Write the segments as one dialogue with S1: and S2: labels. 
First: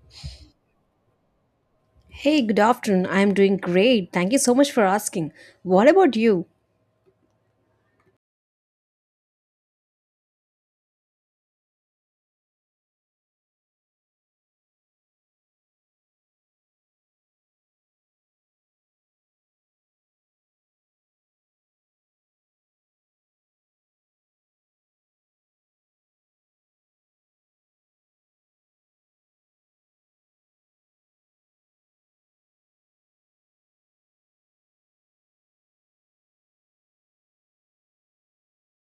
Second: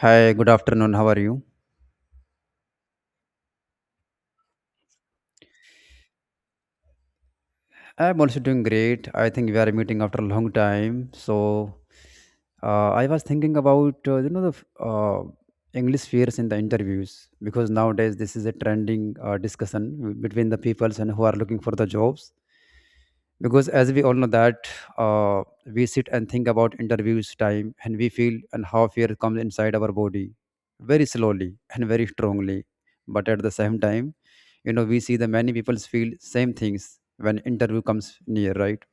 S1: Hi, good afternoon. How are you?
S2: Hey, good afternoon. I'm doing great. Thank you so much for asking. What about you?
S1: I'm also doing great. I think we are meeting after a long time. So, I was thinking about you know, English fears in the interviews because nowadays this is a trending discussion between the peoples and who are looking for the jobs. Because as we all know that, we sit and think about interviews time and we feel and how fear comes inside our body very slowly and very strongly, but at the same time, you know, we see the many people feel same things when interview comes near, right?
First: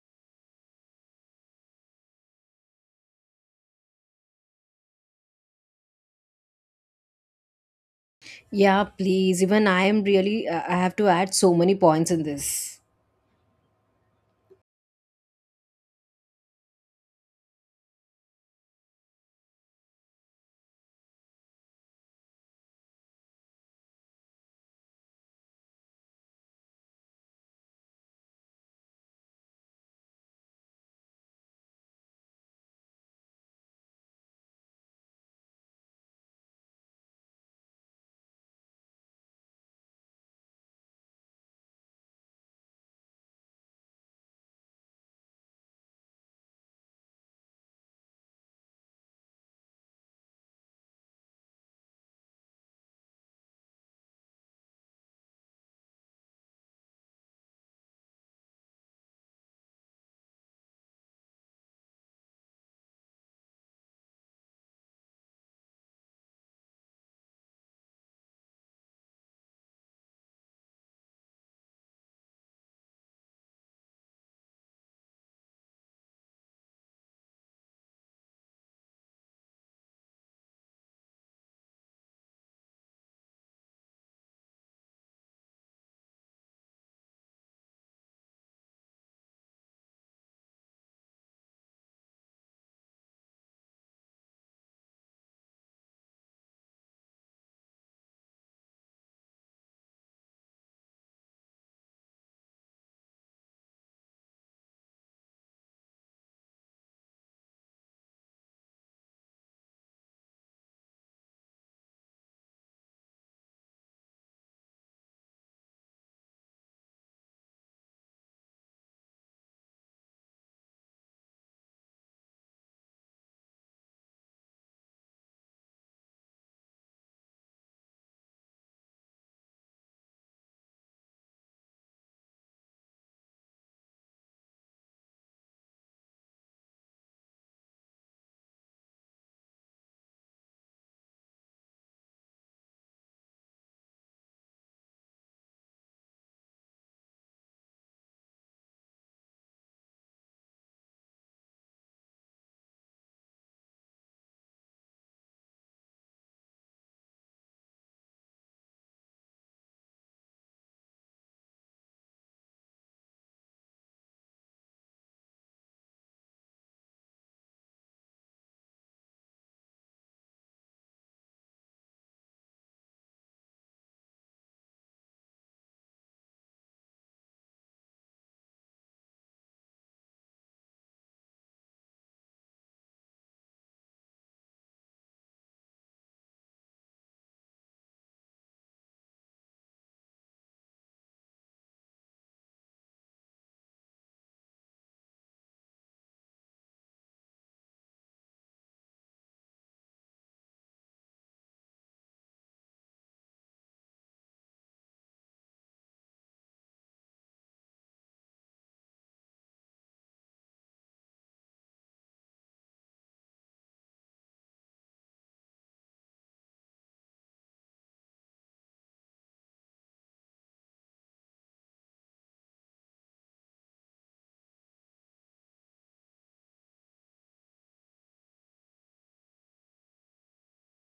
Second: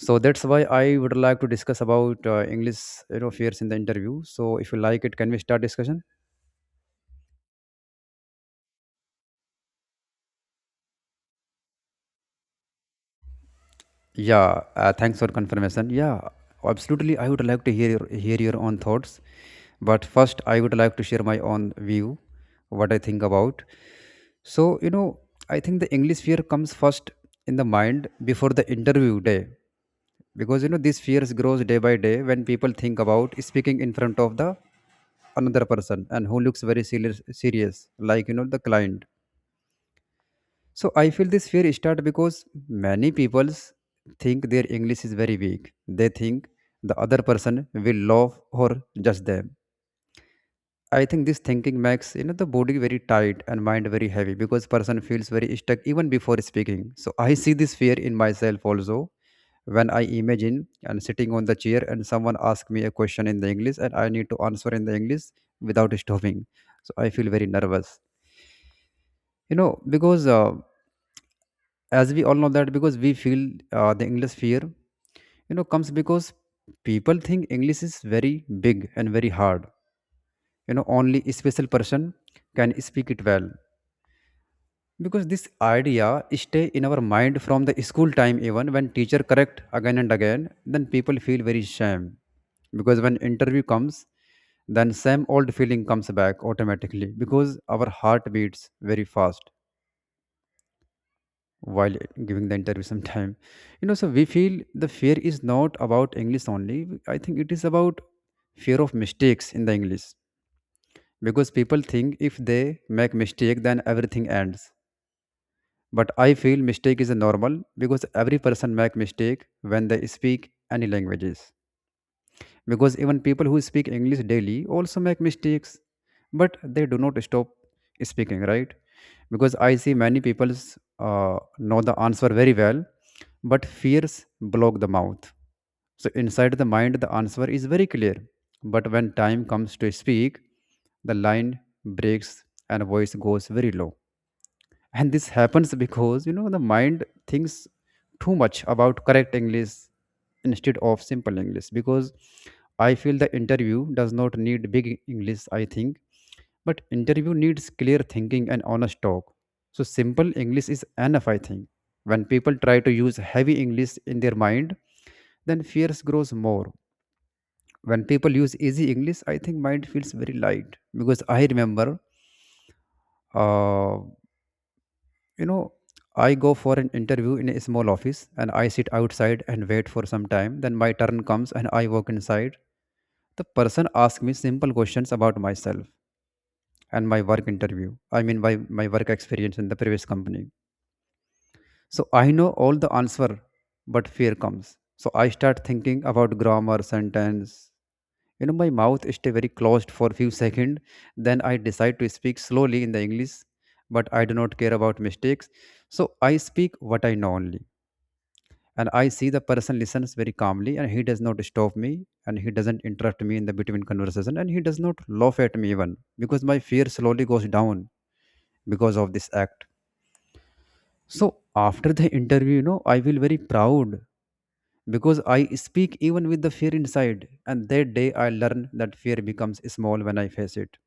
S1: So that's why I would like to discuss about english, you know, fears in the interview. So if you like it, can we start discussion?
S2: Yeah, please. Even I am really, I have to add so many points in this.
S1: Yeah, thanks for confirmation. Yeah, absolutely. I would like to hear hear your own thoughts, but first I would like to share my own view, what I think about. So you know, I think the english fear comes first in the mind before the interview day, because you know these fears grows day by day when people think about speaking in front of the another person and who looks very serious, like, you know, the client. So I feel this fear start because many people think their english is very weak. They think the other person will laugh or judge them. I think this thinking makes, you know, the body very tight and mind very heavy because person feels very stuck even before speaking. So I see this fear in myself also when I imagine and sitting on the chair and someone asks me a question in the english and I need to answer in the english without stopping. So I feel very nervous, you know, because as we all know that because we feel the english fear, you know, comes because people think english is very big and very hard. You know, only a special person can speak it well, because this idea stay in our mind from the school time even when teacher correct again and again. Then people feel very shame, because when interview comes, then same old feeling comes back automatically because our heart beats very fast while giving the interview sometime. You know, so we feel the fear is not about english only. I think it is about fear of mistakes in the english, because people think if they make mistake then everything ends. But I feel mistake is normal because every person make mistake when they speak any languages. Because even people who speak English daily also make mistakes, but they do not stop speaking, right? Because I see many people know the answer very well, but fears block the mouth. So inside the mind, the answer is very clear. But when time comes to speak, the line breaks and voice goes very low, and this happens because you know the mind thinks too much about correct english instead of simple english, because I feel the interview does not need big english, I think, but interview needs clear thinking and honest talk. So simple english is enough, I think. When people try to use heavy english in their mind, then fears grows more. When people use easy english, I think mind feels very light. Because I remember, uh, you know, I go for an interview in a small office and I sit outside and wait for some time, then my turn comes and I walk inside. The person asks me simple questions about myself and my work interview, I mean my work experience in the previous company. So I know all the answer, but fear comes, so I start thinking about grammar sentence. You know, my mouth stay very closed for few seconds, then I decide to speak slowly in the english, but I do not care about mistakes, so I speak what I know only. And I see the person listens very calmly and he does not stop me, and he doesn't interrupt me in the between conversation, and he does not laugh at me even, because my fear slowly goes down because of this act. So after the interview, you know, I feel very proud because I speak even with the fear inside, and that day I learn that fear becomes small when I face it.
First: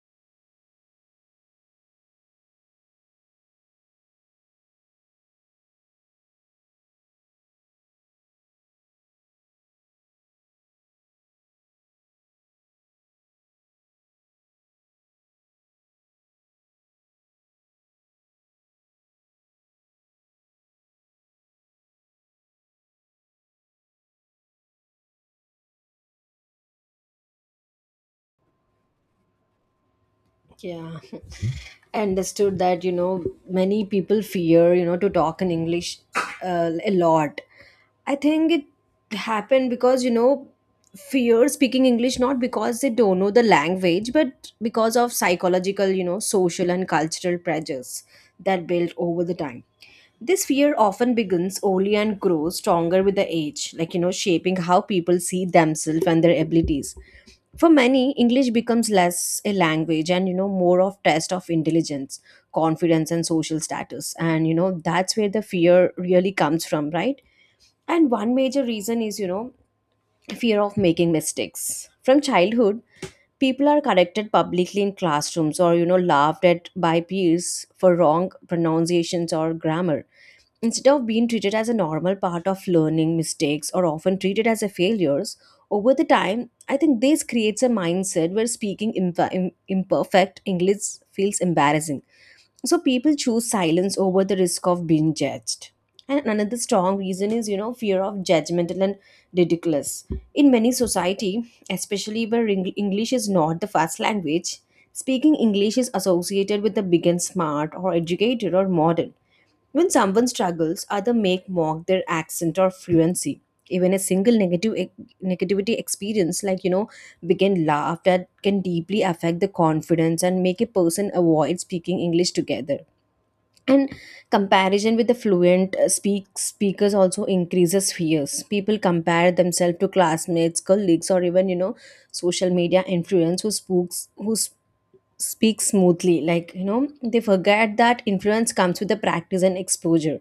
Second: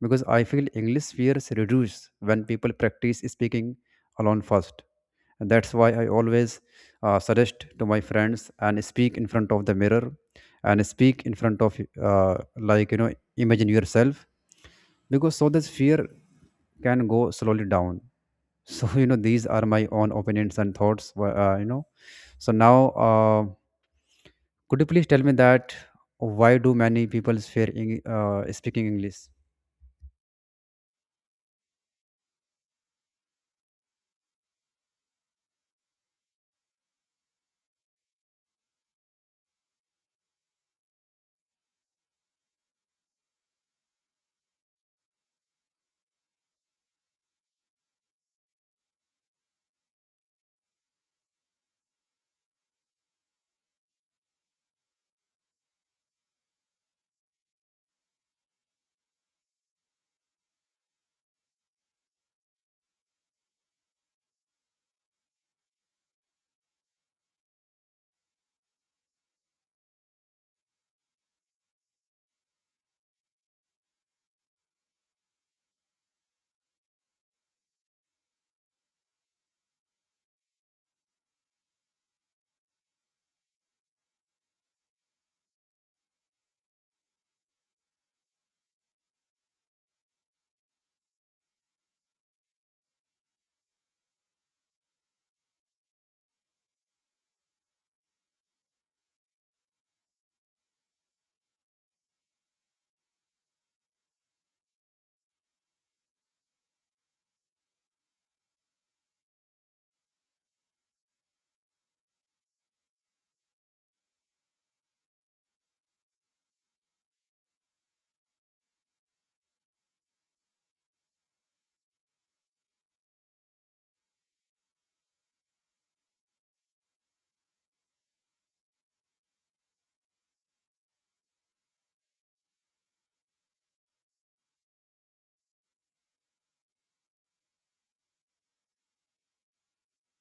S1: Because I feel English fears reduce when people practice speaking alone first. And that's why I always suggest to my friends and speak in front of the mirror and speak in front of like, you know, imagine yourself, because so this fear can go slowly down. So you know these are my own opinions and thoughts. So now, uh, could you please tell me that why do many people fear speaking English?
S2: Yeah. I understood that, you know, many people fear, you know, to talk in English a lot. I think it happened because, you know, fear speaking English not because they don't know the language, but because of psychological, you know, social and cultural pressures that built over the time. This fear often begins early and grows stronger with the age, like, you know, shaping how people see themselves and their abilities. For many, English becomes less a language and, you know, more of test of intelligence, confidence and social status, and, you know, that's where the fear really comes from, right? And one major reason is, you know, fear of making mistakes from childhood. People are corrected publicly in classrooms, or, you know, laughed at by peers for wrong pronunciations or grammar. Instead of being treated as a normal part of learning, mistakes are often treated as a failures. Over the time, I think this creates a mindset where speaking imperfect English feels embarrassing. So people choose silence over the risk of being judged. And another strong reason is, you know, fear of judgmental and ridiculous. In many society, especially where English is not the first language, speaking English is associated with the big and smart or educated or modern. When someone struggles, others make mock their accent or fluency. Even a single negative e, negativity experience, like, you know, begin laugh that can deeply affect the confidence and make a person avoid speaking English together. And comparison with the fluent speakers also increases fears. People compare themselves to classmates, colleagues, or even, you know, social media influence who speaks speak smoothly. Like, you know, they forget that influence comes with the practice and exposure.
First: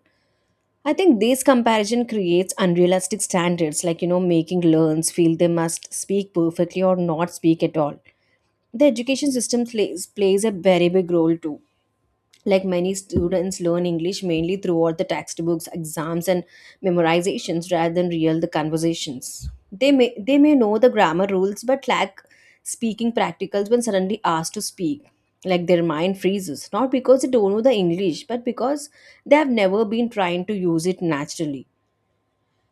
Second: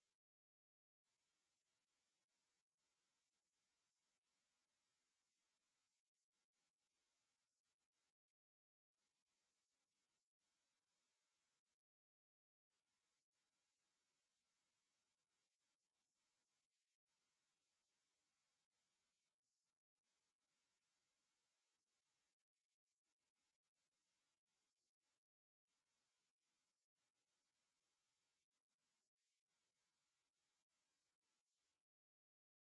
S2: I think this comparison creates unrealistic standards, like, you know, making learns feel they must speak perfectly or not speak at all. The education system plays a very big role too. Like, many students learn english mainly throughout the textbooks, exams and memorizations rather than real the conversations. They may know the grammar rules but lack speaking practicals. When suddenly asked to speak, like, their mind freezes, not because they don't know the english, but because they have never been trying to use it naturally.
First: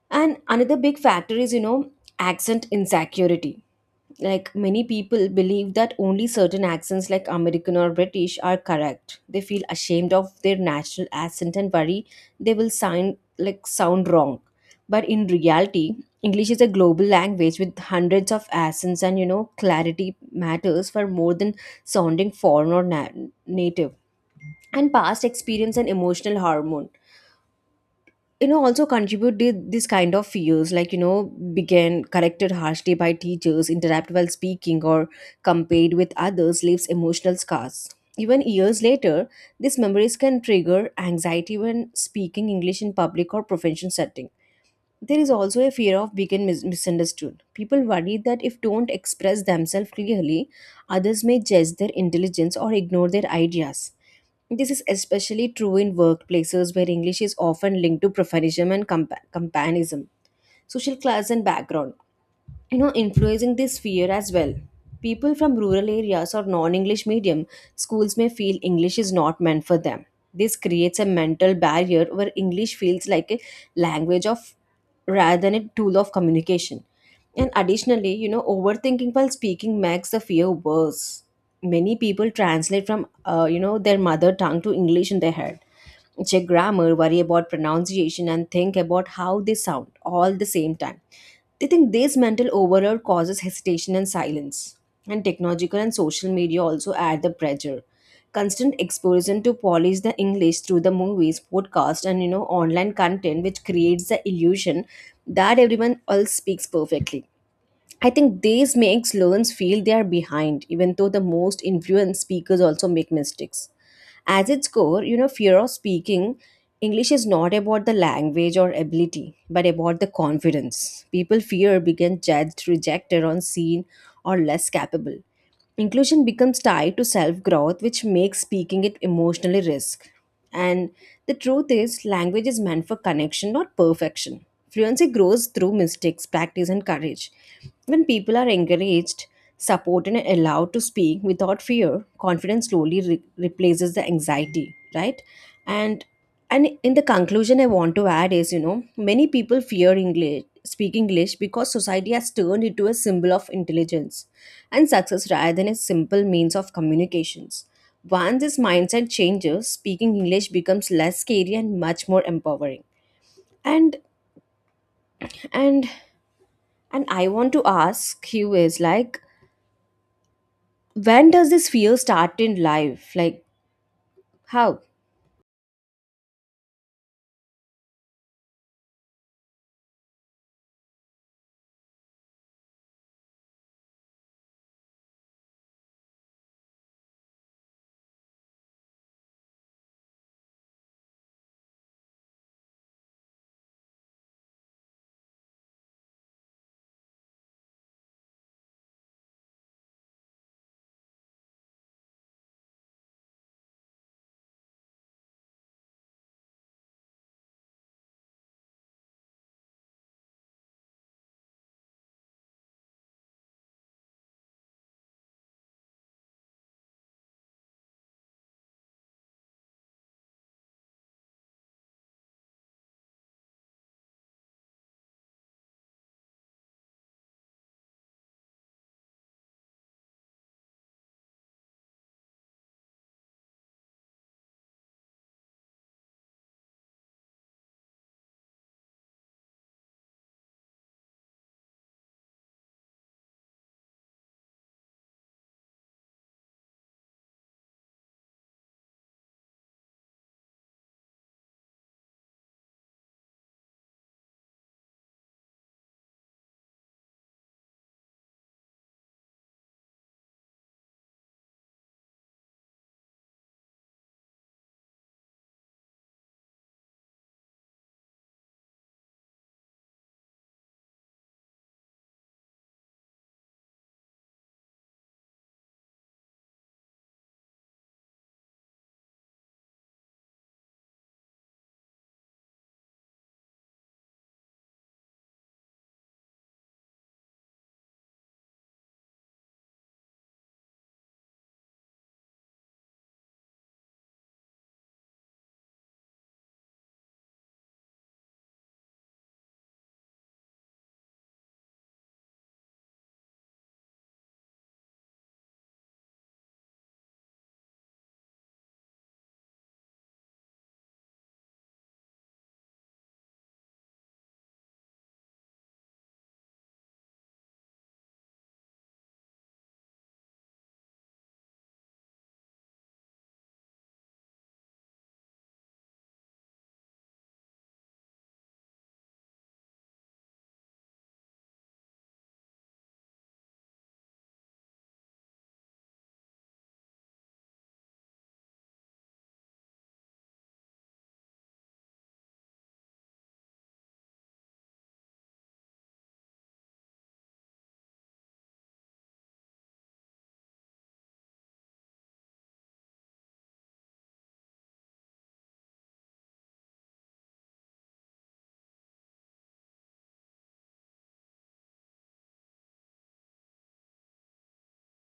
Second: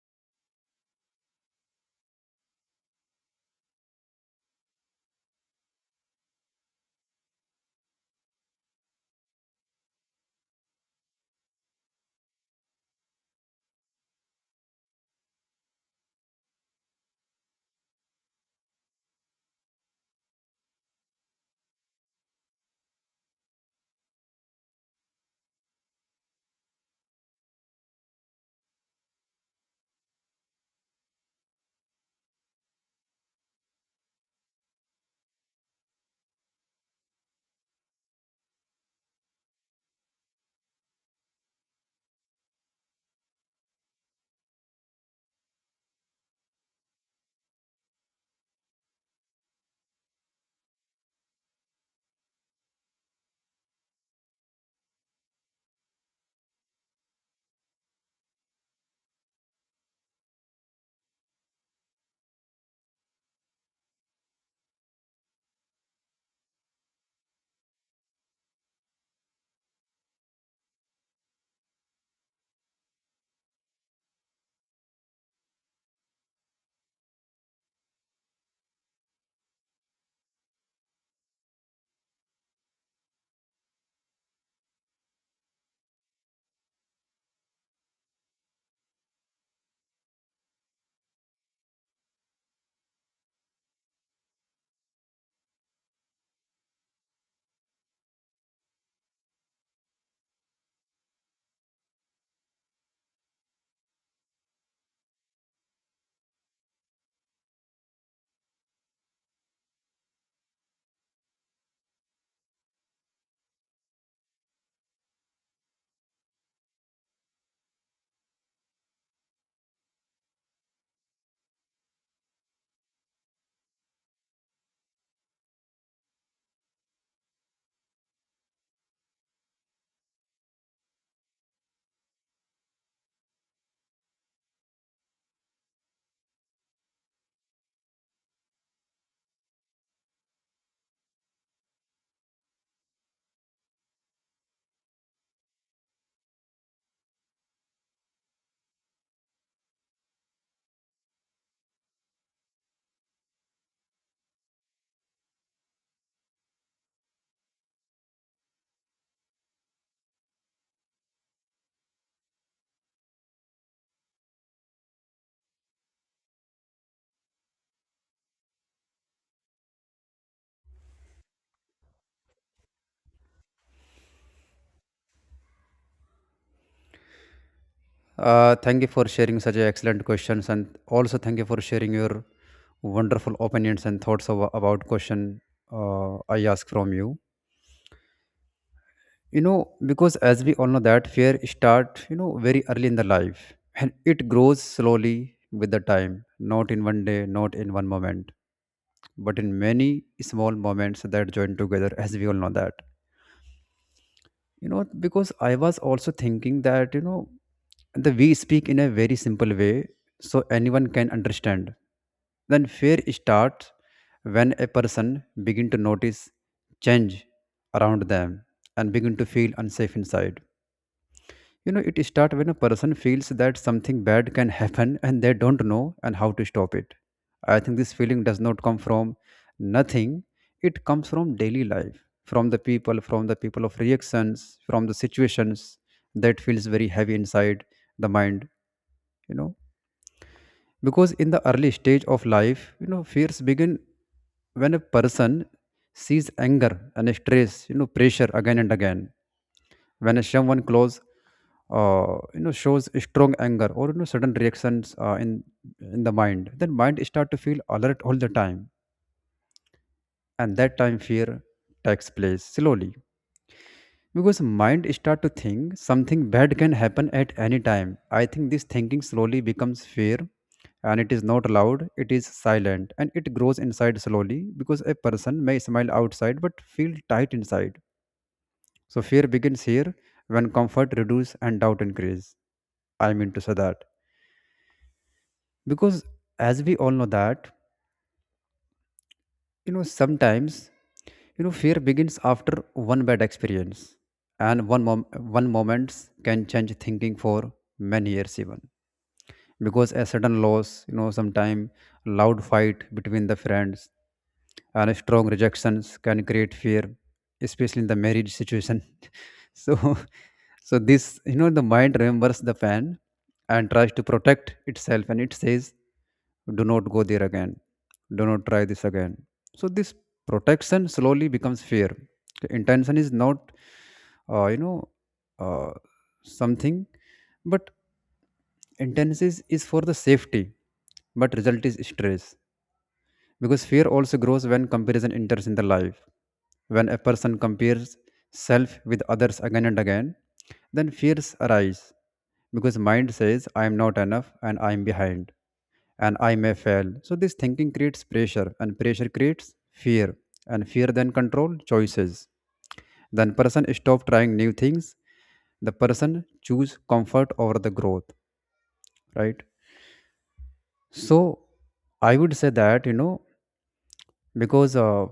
S2: And another big factor is, you know, accent insecurity. Like, many people believe that only certain accents, like American or British, are correct. They feel ashamed of their national accent and worry they will sound wrong. But in reality, English is a global language with hundreds of accents, and, you know, clarity matters for more than sounding foreign or native. And past experience and emotional hormone, you know, also contributed this kind of fears. Like, you know, began corrected harshly by teachers, interrupt while speaking or compared with others, leaves emotional scars. Even years later, these memories can trigger anxiety when speaking english in public or professional settings. There is also a fear of being misunderstood. People worry that if don't express themselves clearly, others may judge their intelligence or ignore their ideas. This is especially true in workplaces where English is often linked to professionalism and companism, social class, and background, you know, influencing this fear as well. People from rural areas or non-english medium schools may feel english is not meant for them. This creates a mental barrier where english feels like a language of rather than a tool of communication. And additionally, you know, overthinking while speaking makes the fear worse. Many people translate from you know, their mother tongue to english in their head, check grammar, worry about pronunciation, and think about how they sound all the same time. They think this mental overload causes hesitation and silence. And technological and social media also add the pressure. Constant exposure to polish the English through the movies, podcasts, and, you know, online content, which creates the illusion that everyone else speaks perfectly. I think this makes learners feel they are behind, even though the most influential speakers also make mistakes. As its core, you know, fear of speaking English is not about the language or ability, but about the confidence. People fear being judged, rejected, unseen, or less capable. Inclusion becomes tied to self growth, which makes speaking it emotionally risk. And the truth is, language is meant for connection, not perfection. Fluency grows through mistakes, practice, and courage. When people are encouraged, supported, and allowed to speak without fear, confidence slowly replaces the anxiety, right? And and in the conclusion, I want to add is, you know, many people fear English because society has turned into a symbol of intelligence and success rather than a simple means of communications. Once this mindset changes, speaking English becomes less scary and much more empowering. And and and I want to ask you is, like, when does this fear start in life? Like, how?
S1: Thank you for sharing such a excellent questions, and also thank you for sharing your wonderful opinions and thoughts about question I ask from you. You know, because as we all know that fear start, you know, very early in the life, and it grows slowly with the time, not in one day, not in one moment, but in many small moments that join together, as we all know that. You know, because I was also thinking that, you know, the we speak in a very simple way so anyone can understand. Then fear starts when a person begin to notice change around them and begin to feel unsafe inside. You know, it starts when a person feels that something bad can happen and they don't know and how to stop it. I think this feeling does not come from nothing. It comes from daily life, from the people, from the people of reactions, from the situations that feels very heavy inside the mind. You know, because in the early stage of life, you know, fears begin when a person sees anger and stress, you know, pressure again and again. When someone close, you know, shows strong anger or, you know, sudden reactions, in the mind, then mind start to feel alert all the time, and that time fear takes place slowly because mind start to think something bad can happen at any time. I think this thinking slowly becomes fear, and it is not loud, it is silent, and it grows inside slowly because a person may smile outside but feel tight inside. So fear begins here when comfort reduces and doubt increase. I mean to say that, because as we all know that, you know, sometimes, you know, fear begins after one bad experience, and one moment can change thinking for many years even, because a sudden loss, you know, sometime loud fight between the friends and strong rejections can create fear, especially in the marriage situation. So, so this, you know, the mind remembers the pain and tries to protect itself, and it says, "Do not go there again. Do not try this again." So this protection slowly becomes fear. Okay, Intention is not, uh, you know, uh, something, but Intensive is for the safety, but result is stress. Because fear also grows when comparison enters in the life. When a person compares self with others again and again, then fears arise because mind says I am not enough and I am behind and I may fail. So this thinking creates pressure and pressure creates fear, and fear then control choices. Then person stop trying new things. The person choose comfort over the growth, right? So I would say that, you know, because uh,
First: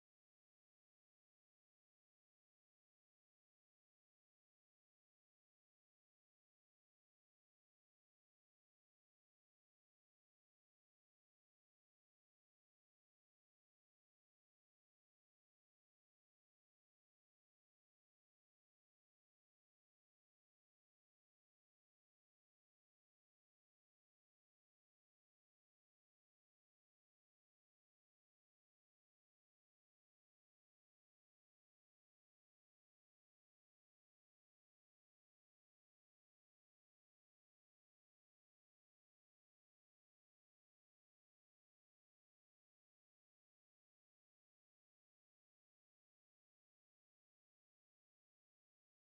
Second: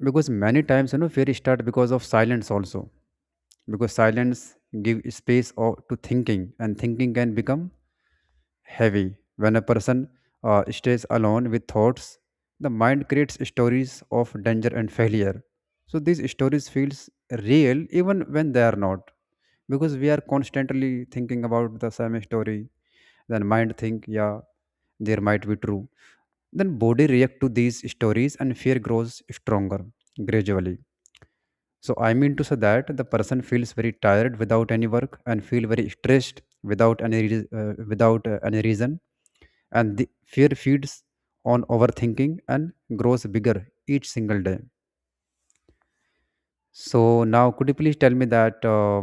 S1: because many times, you know, fear start because of silence also, because silence give space or to thinking, and thinking can become heavy when a person stays alone with thoughts. The mind creates stories of danger and failure, so these stories feels real even when they are not. Because we are constantly thinking about the same story, then mind think, yeah, there might be true. Then body react to these stories and fear grows stronger gradually. So I mean to say that the person feels very tired without any work and feel very stressed without any reas- without any reason, and the fear feeds on overthinking and grows bigger each single day. So now could you please tell me that,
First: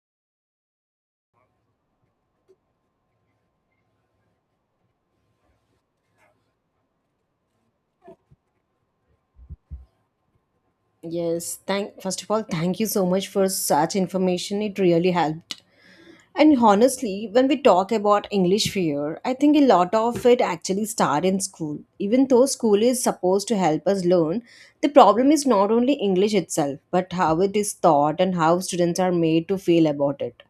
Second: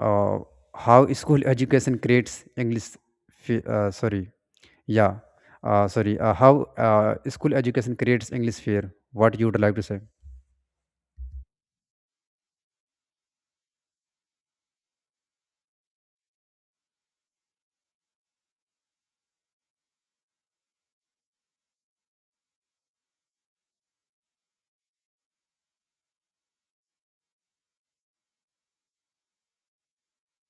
S1: uh, how school education creates english sorry. Yeah, sorry, how school education creates english fear, what you would like to say?
S2: Yes, thank first of all, thank you so much for such information. It really helped. And honestly, when we talk about English fear, I think a lot of it actually starts in school. Even though school is supposed to help us learn, the problem is not only English itself, but how it is taught and how students are made to feel about it.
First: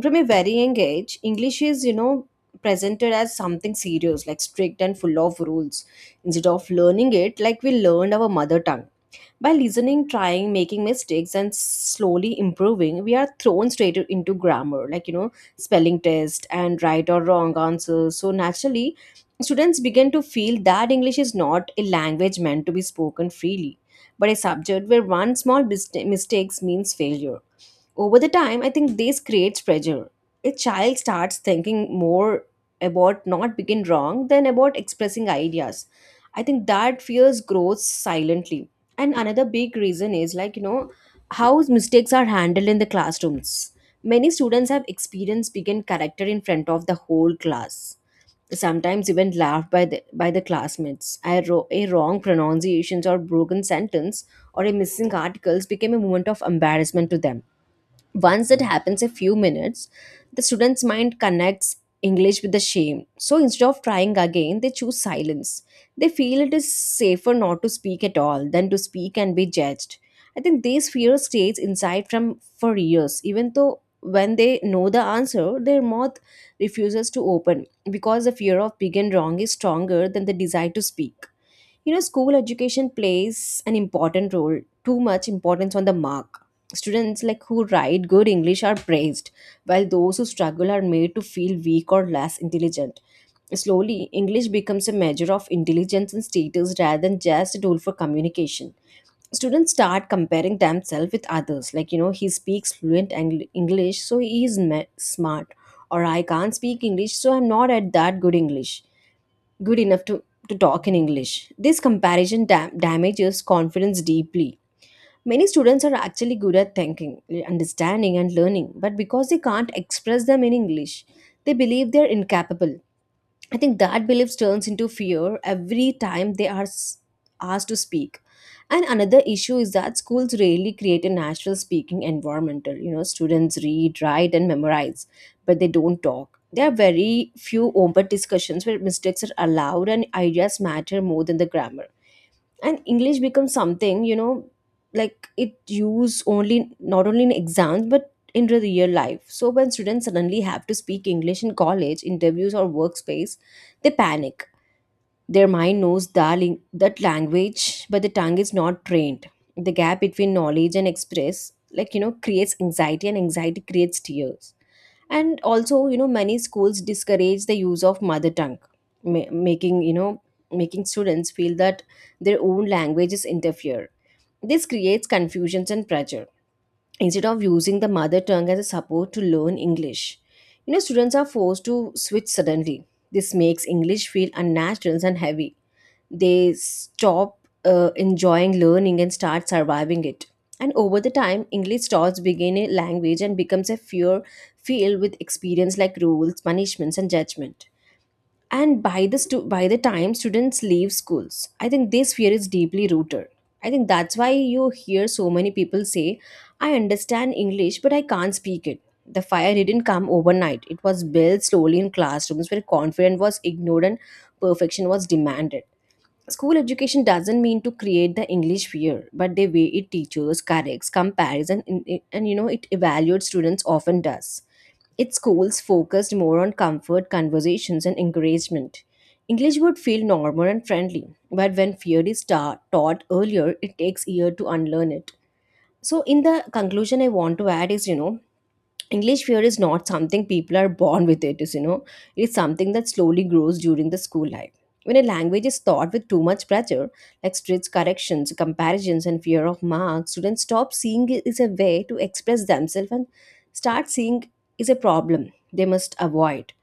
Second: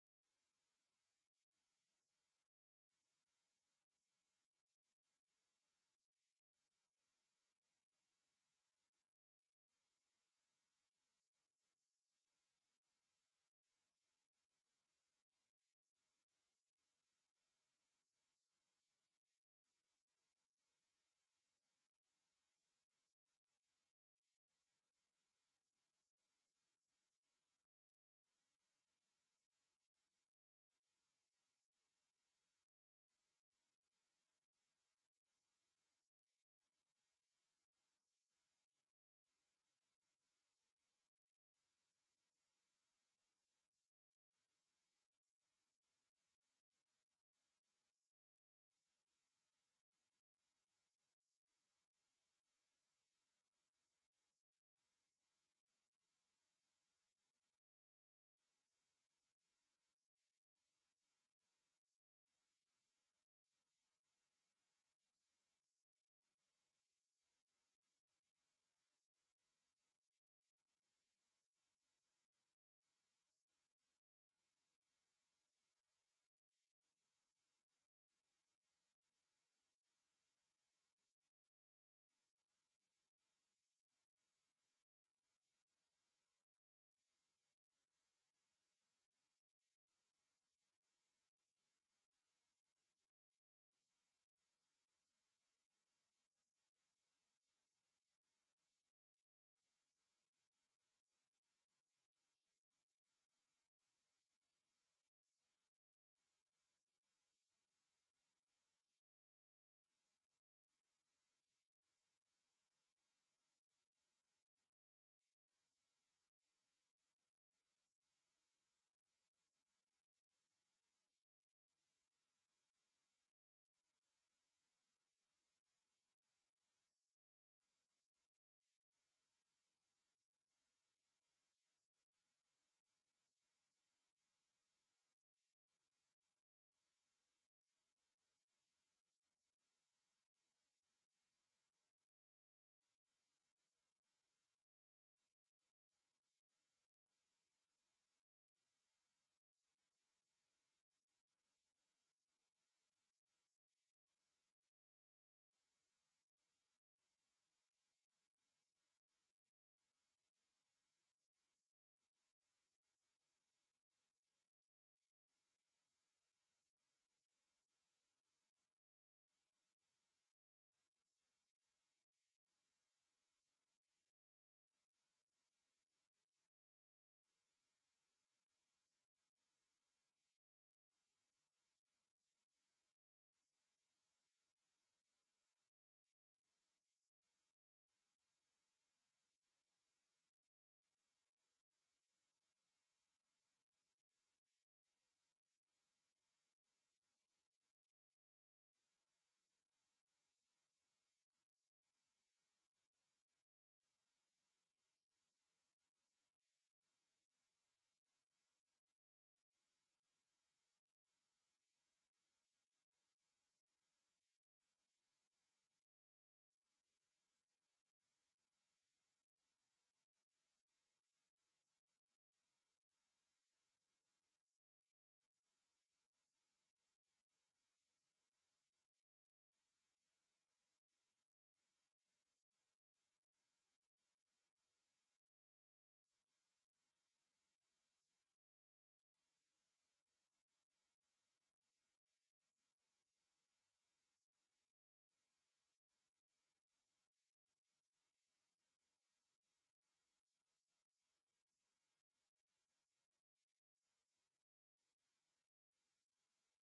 S2: From a very young age, English is, you know, presented as something serious, like strict and full of rules, instead of learning it like we learned our mother tongue. By listening, trying, making mistakes, and slowly improving, we are thrown straight into grammar, like, you know, spelling test and right or wrong answers. So naturally, students begin to feel that English is not a language meant to be spoken freely, but a subject where one small mistakes means failure. Over the time, I think this creates pressure. A child starts thinking more about not being wrong than about expressing ideas. I think that fears grows silently. And another big reason is, like, you know, how mistakes are handled in the classrooms. Many students have experienced being character in front of the whole class, sometimes even laughed by the classmates. I wrote a wrong pronunciations or broken sentence or a missing articles became a moment of embarrassment to them. Once that happens a few minutes, the student's mind connects English with the shame. So instead of trying again, they choose silence. They feel it is safer not to speak at all than to speak and be judged. I think this fear stays inside from for years, even though when they know the answer, their mouth refuses to open because the fear of being wrong is stronger than the desire to speak. You know, school education plays an important role, too much importance on the mark. Students like who write good English are praised, while those who struggle are made to feel weak or less intelligent. Slowly, English becomes a measure of intelligence and status rather than just a tool for communication. Students start comparing themselves with others, like, you know, he speaks fluent English, so he is smart, or I can't speak English, so I'm not at that good English good enough to talk in English. This comparison damages confidence deeply. Many students are actually good at thinking, understanding, and learning, but because they can't express them in English, they believe they're incapable. I think that belief turns into fear every time they are asked to speak. And another issue is that schools rarely create a natural speaking environment. You know, students read, write, and memorize, but they don't talk. There are very few open discussions where mistakes are allowed and ideas matter more than the grammar. And english becomes something, you know, like it used only not only in exams but in the real life. So when students suddenly have to speak english in college interviews or workspace, they panic. Their mind knows that, that language, but the tongue is not trained. The gap between knowledge and express, like, you know, creates anxiety, and anxiety creates tears. And also, you know, many schools discourage the use of mother tongue, making, you know, making students feel that their own languages interfere. This creates confusions and pressure. Instead of using the mother tongue as a support to learn English, you know, students are forced to switch suddenly. This makes English feel unnatural and heavy, they stop enjoying learning and start surviving it. And over the time, English starts being a language and becomes a fear field with experience like rules, punishments, and judgment. And by the by the time students leave schools, I think this fear is deeply rooted. I think that's why you hear so many people say I understand English but I can't speak it. The fire didn't come overnight, it was built slowly in classrooms where confidence was ignored and perfection was demanded. School education doesn't mean to create the English fear, but the way it teaches, corrects, compares, and it evaluates students often does. Its schools focused more on comfort, conversations, and encouragement. English would feel normal and friendly, but when fear is taught earlier, it takes years to unlearn it. So, in the conclusion, I want to add is, English fear is not something people are born with, it is, it's something that slowly grows during the school life. When a language is taught with too much pressure, like strict corrections, comparisons, and fear of marks, students stop seeing it is a way to express themselves and start seeing is a problem they must avoid.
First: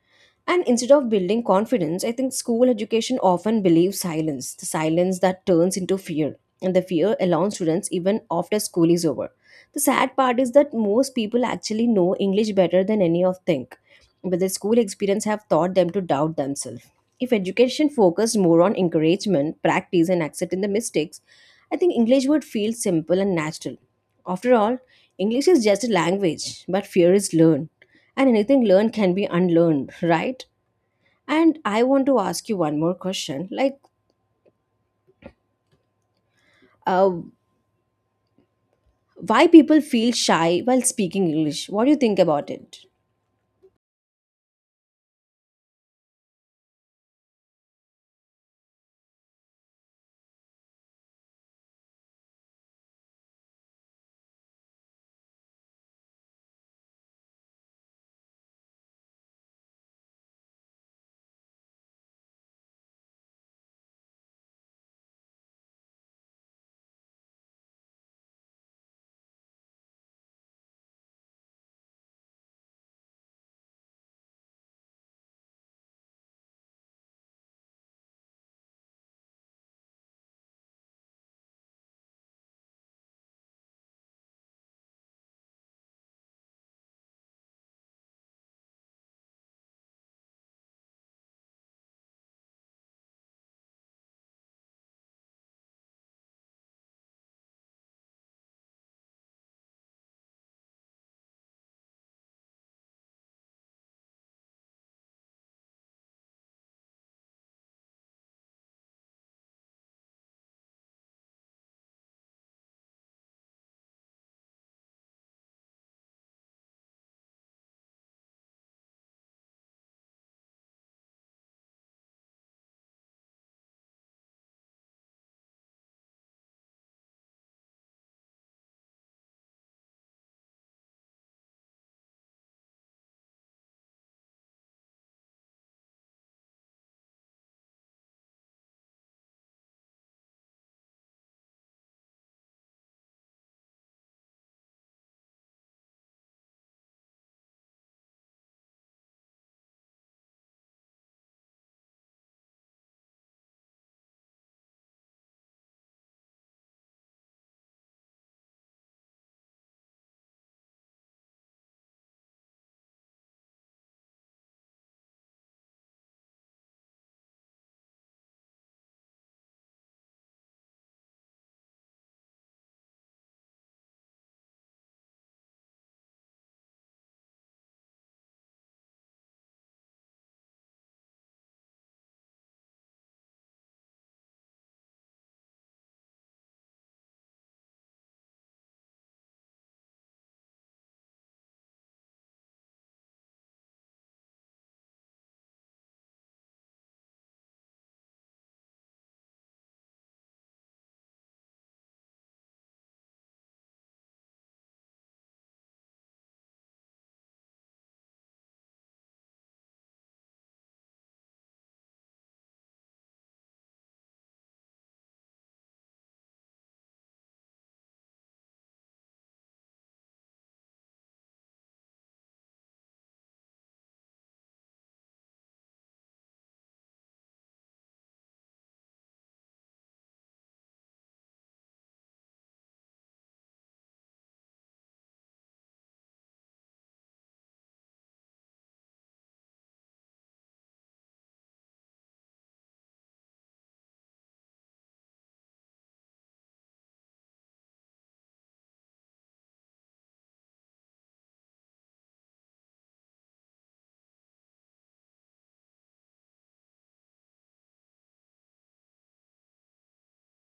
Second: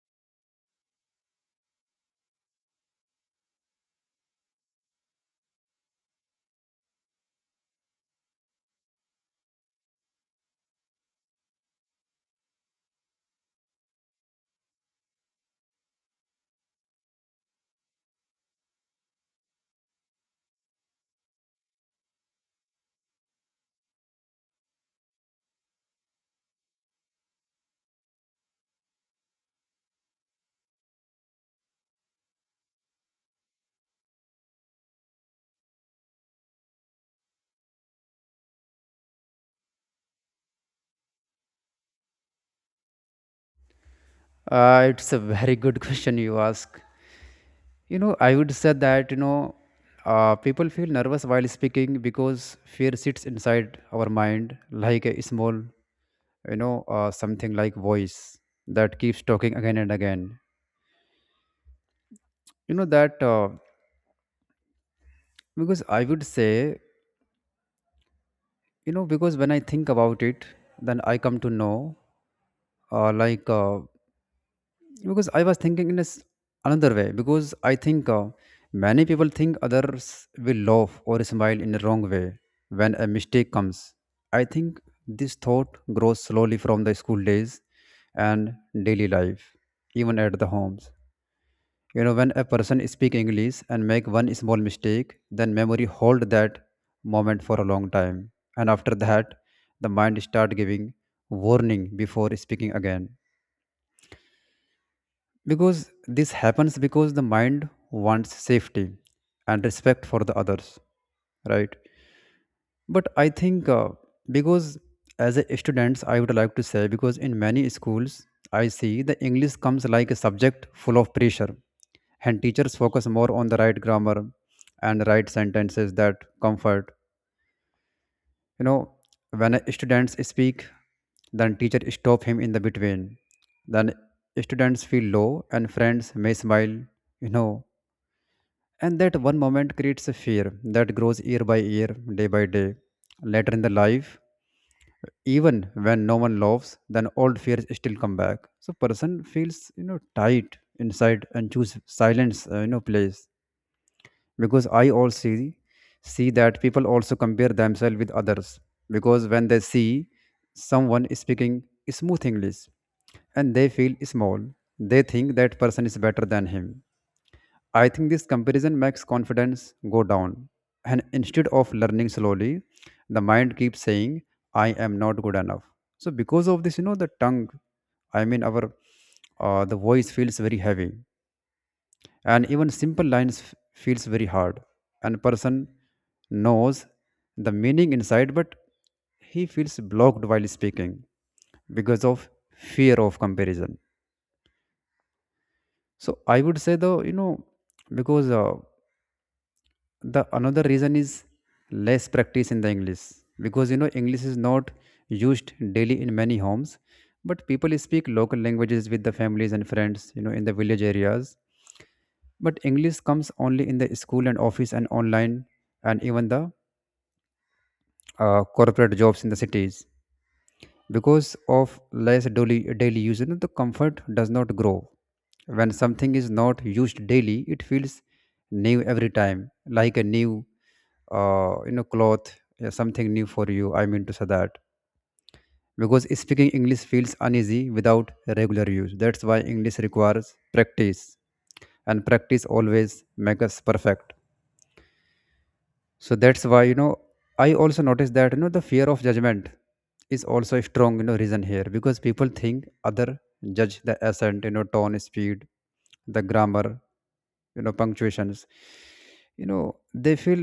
S2: And instead of building confidence, I think school education often believes silence, the silence that turns into fear. And the fear allows students even after school is over. The sad part is that most people actually know English better than any of think, but the school experience have taught them to doubt themselves. If education focused more on encouragement, practice, and accepting the mistakes, I think English would feel simple and natural. After all, English is just a language, but fear is learned. And anything learned can be unlearned, right? And I want to ask you one more question, like uh, why people feel shy while speaking English? What do you think about it?
S1: It's a very good question you ask. You know, I would say that, you know, people feel nervous while speaking because fear sits inside our mind like a small, you know, something like voice that keeps talking again and again. You know, that because I would say, because when I think about it, then I come to know, uh, like, uh, because I was thinking in this another way because I think many people think others will laugh or smile in the wrong way when a mistake comes. I think this thought grows slowly from the school days and daily life, even at the homes. You know, when a person speak english and make one small mistake, then memory hold that moment for a long time. And after that, the mind start giving warning before speaking again. Because this happens because the mind wants safety and respect for the others, right? But I think because as a students, I would like to say, because in many schools, I see the English comes like a subject full of pressure, and teachers focus more on the right grammar and right sentences that comfort. You know, when a students speak, then teacher stop him in the between. Then students feel low and friends may smile, you know. And that one moment creates a fear that grows year by year, day by day. Later in the life, even when no one laughs, then old fears still come back. So person feels, you know, tight inside and choose silence, you know, place. Because I also see that people also compare themselves with others, because when they see someone speaking smooth english and they feel small, they think that person is better than him. I think this comparison makes confidence go down, and instead of learning slowly, the mind keeps saying I am not good enough. So because of this, you know, the tongue, I mean our, the voice feels very heavy, and even simple lines feels very hard, and person knows the meaning inside, but he feels blocked while speaking because of fear of comparison. So I would say though, you know, because the another reason is less practice in the english, because you know english is not used daily in many homes, but people speak local languages with the families and friends, you know, in the village areas. But English comes only in the school and office and online, and even the corporate jobs in the cities. Because of less daily use, you know, the comfort does not grow. When something is not used daily, it feels new every time, like a new, you know, cloth, yeah, something new for you. I mean to say that because speaking English feels uneasy without regular use. That's why English requires practice, and practice always makes us perfect. So that's why, you know, I also noticed that, you know, the fear of judgment is also a strong, you know, reason here, because people think other judge the accent, you know, tone, speed, the grammar, you know, punctuations, you know, they feel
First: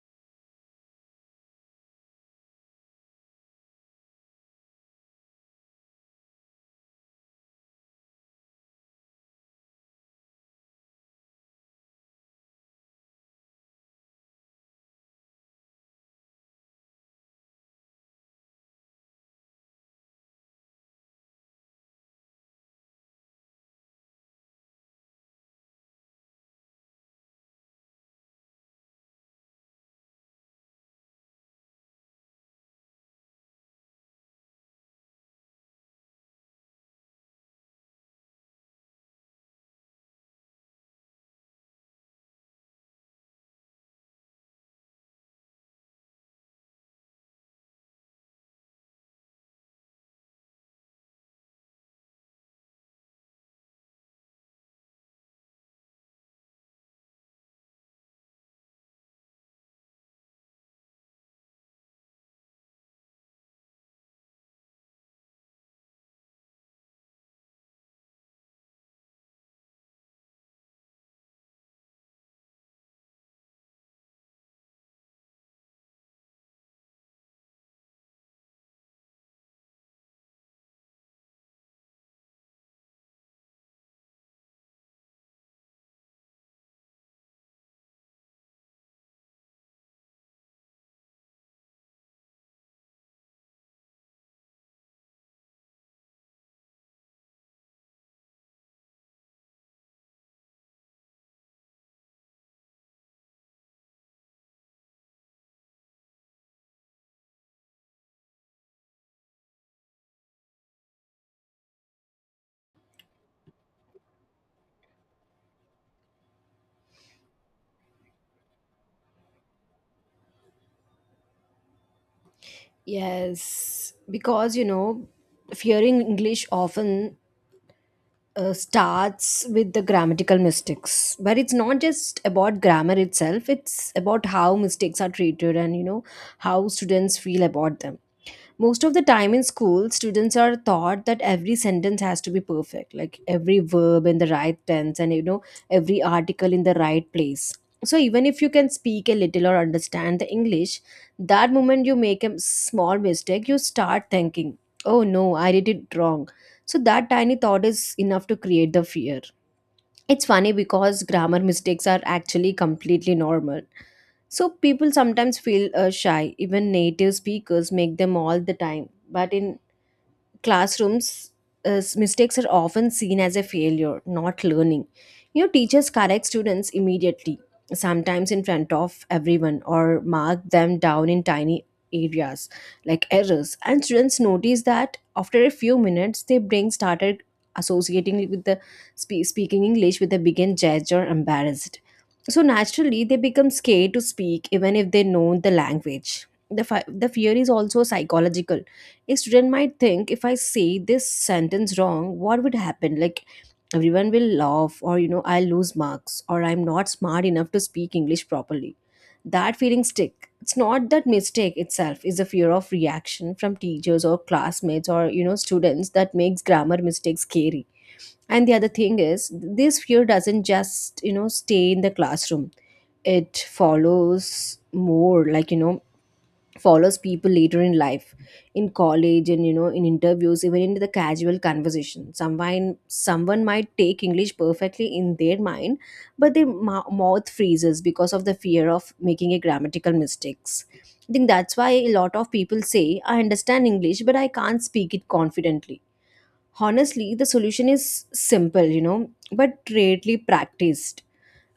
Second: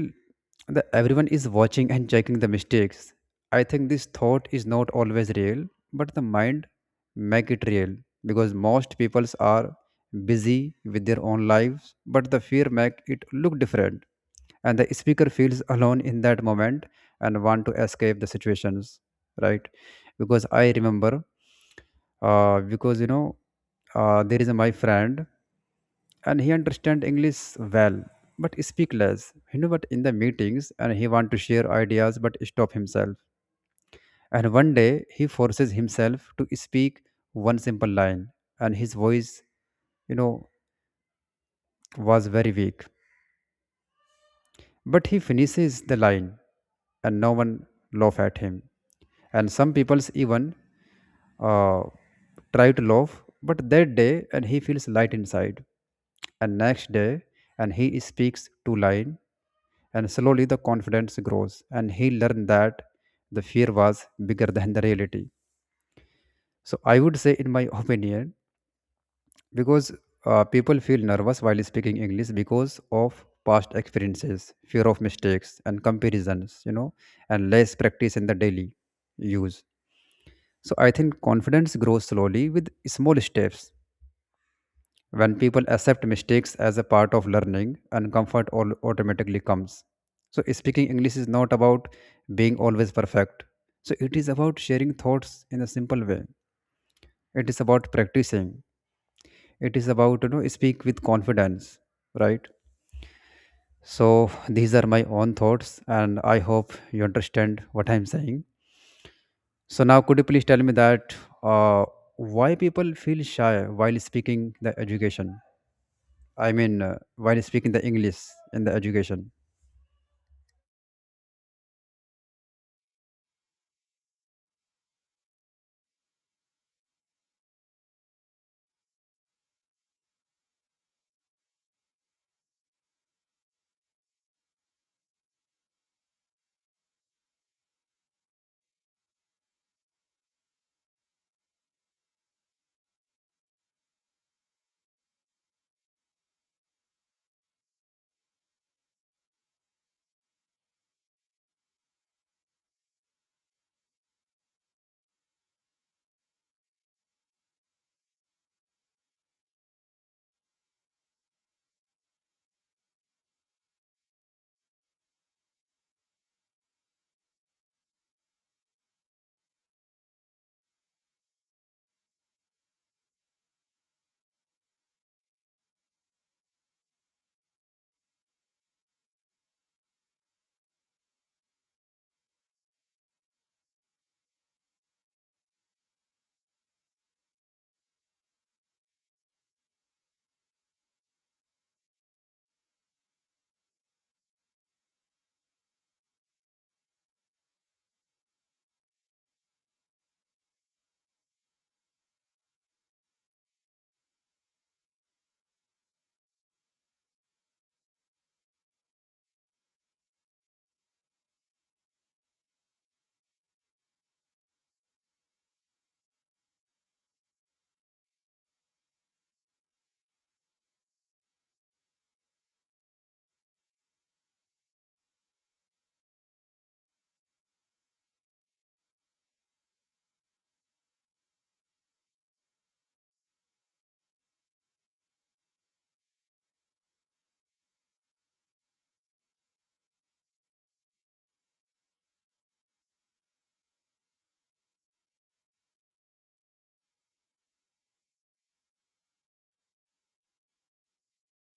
S1: that everyone is watching and checking the mistakes. I think this thought is not always real, but the mind make it real, because most peoples are busy with their own lives, but the fear make it look different, and the speaker feels alone in that moment and want to escape the situations, right? Because i remember, because you know there is a, my friend, and he understand english well but speak less, you know, but in the meetings, and he want to share ideas but stop himself. And one day he forces himself to speak one simple line, and his voice, you know, was very weak. But he finishes the line and no one laugh at him. And some people even uh, try to laugh, but that day and he feels light inside. And next day and he speaks two line, and slowly the confidence grows, and he learned that the fear was bigger than the reality. So I would say in my opinion, because people feel nervous while speaking english because of past experiences, fear of mistakes and comparisons, you know, and less practice in the daily use. So I think confidence grows slowly with small steps. When people accept mistakes as a part of learning, and comfort all automatically comes. So speaking english is not about being always perfect, so it is about sharing thoughts in a simple way. It is about practicing, it is about, you know, speak with confidence, right? So these are my own thoughts, and I hope you understand what I'm saying. So now, could you please tell me that uh, why people feel shy while speaking the education? I mean, while speaking the English in the education.
S2: Yes, because you know, fearing English often starts with the grammatical mistakes, but it's not just about grammar itself, it's about how mistakes are treated and, you know, how students feel about them. Most of the time in school, students are taught that every sentence has to be perfect, like every verb in the right tense and, you know, every article in the right place. So even if you can speak a little or understand the English, that moment you make a small mistake, you start thinking, oh no, I did it wrong. So that tiny thought is enough to create the fear. It's funny because grammar mistakes are actually completely normal, so people sometimes feel shy, even native speakers make them all the time. But in classrooms, is mistakes are often seen as a failure, not learning. You know, teachers correct students immediately, sometimes in front of everyone, or mark them down in tiny areas like errors. And students notice that after a few minutes, they bring started associating it with the speaking English with a begin judge or embarrassed. So naturally, they become scared to speak even if they know the language. The, the fear is also psychological. A student might think, if I say this sentence wrong, what would happen, like everyone will laugh, or you know, I'll lose marks, or I'm not smart enough to speak English properly. That feeling stick, it's not that mistake itself, is the fear of reaction from teachers or classmates or, you know, students that makes grammar mistakes scary. And the other thing is, this fear doesn't just, you know, stay in the classroom, it follows, more like, you know, follows people later in life, in college and, you know, in interviews, even in the casual conversation. Someone, might take English perfectly in their mind, but their mouth freezes because of the fear of making a grammatical mistakes. I think that's why a lot of people say I understand English but I can't speak it confidently. Honestly, the solution is simple, you know, but rarely practiced.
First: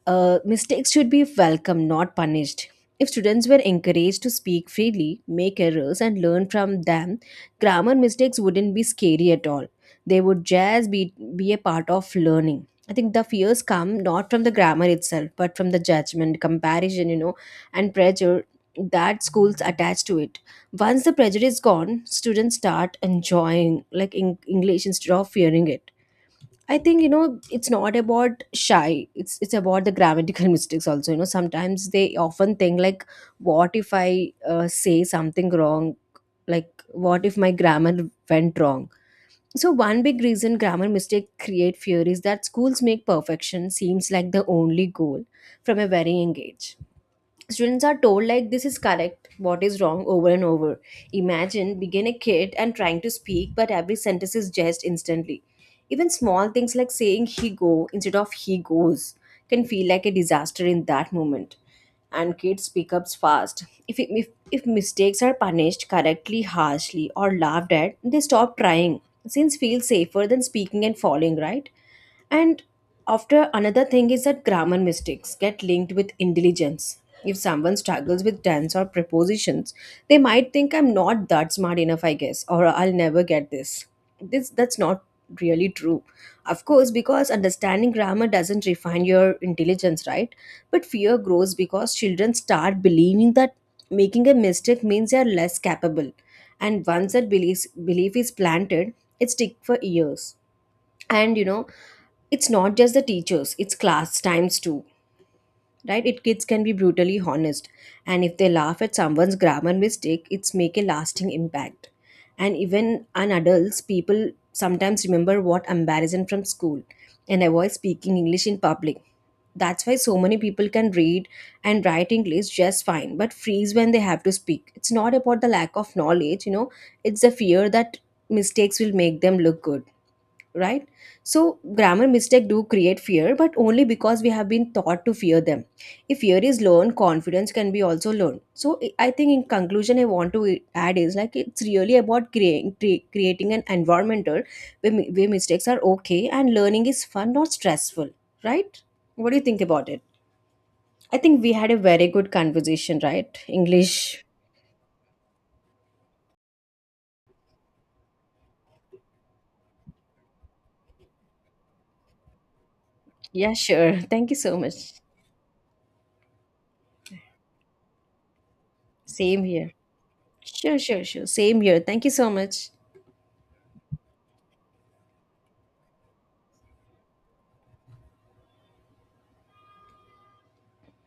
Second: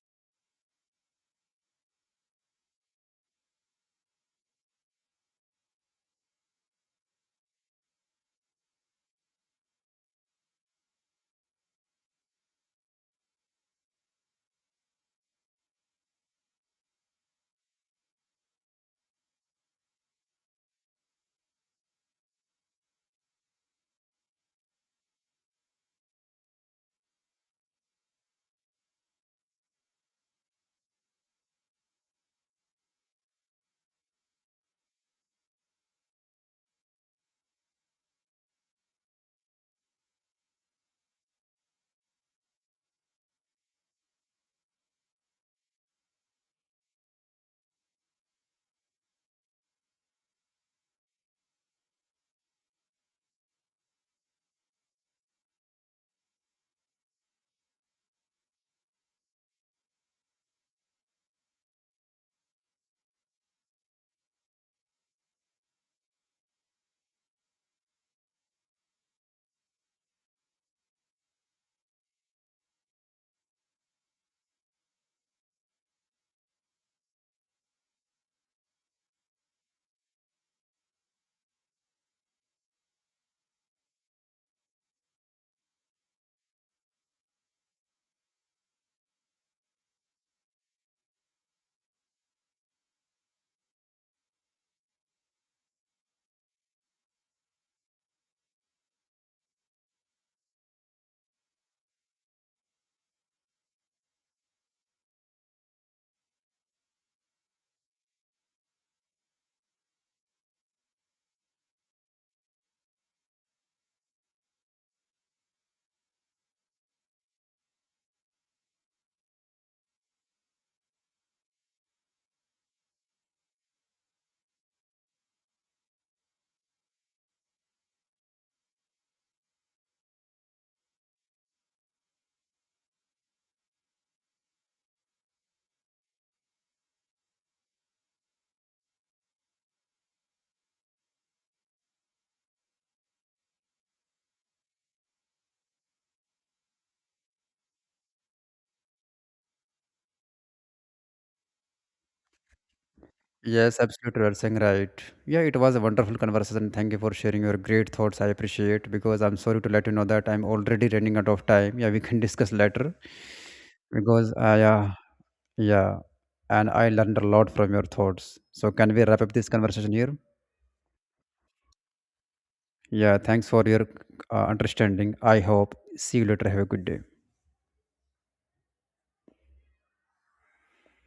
S2: Uh, mistakes should be welcome, not punished. If students were encouraged to speak freely, make errors, and learn from them, grammar mistakes wouldn't be scary at all. They would just be a part of learning. I think the fears come not from the grammar itself, but from the judgment, comparison, you know, and pressure that schools attach to it. Once the pressure is gone, students start enjoying like English instead of fearing it. I think, you know, it's not about shy. It's about the grammatical mistakes also. You know, sometimes they often think like, what if I say something wrong? Like what if my grammar went wrong? So one big reason grammar mistake create fear is that schools make perfection seems like the only goal. From a very young age, students are told like this is correct, what is wrong, over and over. Imagine being a kid and trying to speak, but every sentence is judged instantly. Even small things like saying he go instead of he goes can feel like a disaster in that moment. And kids pick up fast. If mistakes are punished correctly, harshly, or laughed at, they stop trying. Since feels safer than speaking and falling, right? And after another thing is that grammar mistakes get linked with intelligence. If someone struggles with tense or prepositions, they might think I'm not that smart enough, I guess, or I'll never get this. This, that's not really true. Of course, because understanding grammar doesn't refine your intelligence, right? But fear grows because children start believing that making a mistake means they are less capable. And once that belief is planted, it sticks for years. And you know, it's not just the teachers, it's class times too, right? It kids can be brutally honest, and if they laugh at someone's grammar mistake, it's make a lasting impact. And even on adults, people sometimes remember what embarrassing from school and avoid speaking English in public. That's why so many people can read and write English just fine, but freeze when they have to speak. It's not about the lack of knowledge, you know, it's the fear that mistakes will make them look good, right? So grammar mistake do create fear, but only because we have been taught to fear them. If fear is learned, confidence can be also learned. So I think in conclusion I want to add is like it's really about creating an environmental where, where mistakes are okay and learning is fun, not stressful, right? What do you think about it? I think we had a very good conversation, right?
S1: Yes,
S2: English,
S1: absolutely. You're saying right. Yeah, it was a wonderful conversation. Thank you for sharing your great thoughts. I appreciate because I'm sorry to let you know that I'm already running out of time. Yeah, we can discuss later,
S2: yeah, sure, thank
S1: because
S2: you
S1: uh,
S2: so much.
S1: yeah, Yeah, and I learned a lot from your thoughts. So, can we wrap up
S2: Same
S1: this
S2: here.
S1: conversation here?
S2: Sure, sure, sure, same here, thank you so much.
S1: Yeah, thanks for your understanding. I hope. See you later. Have a good day.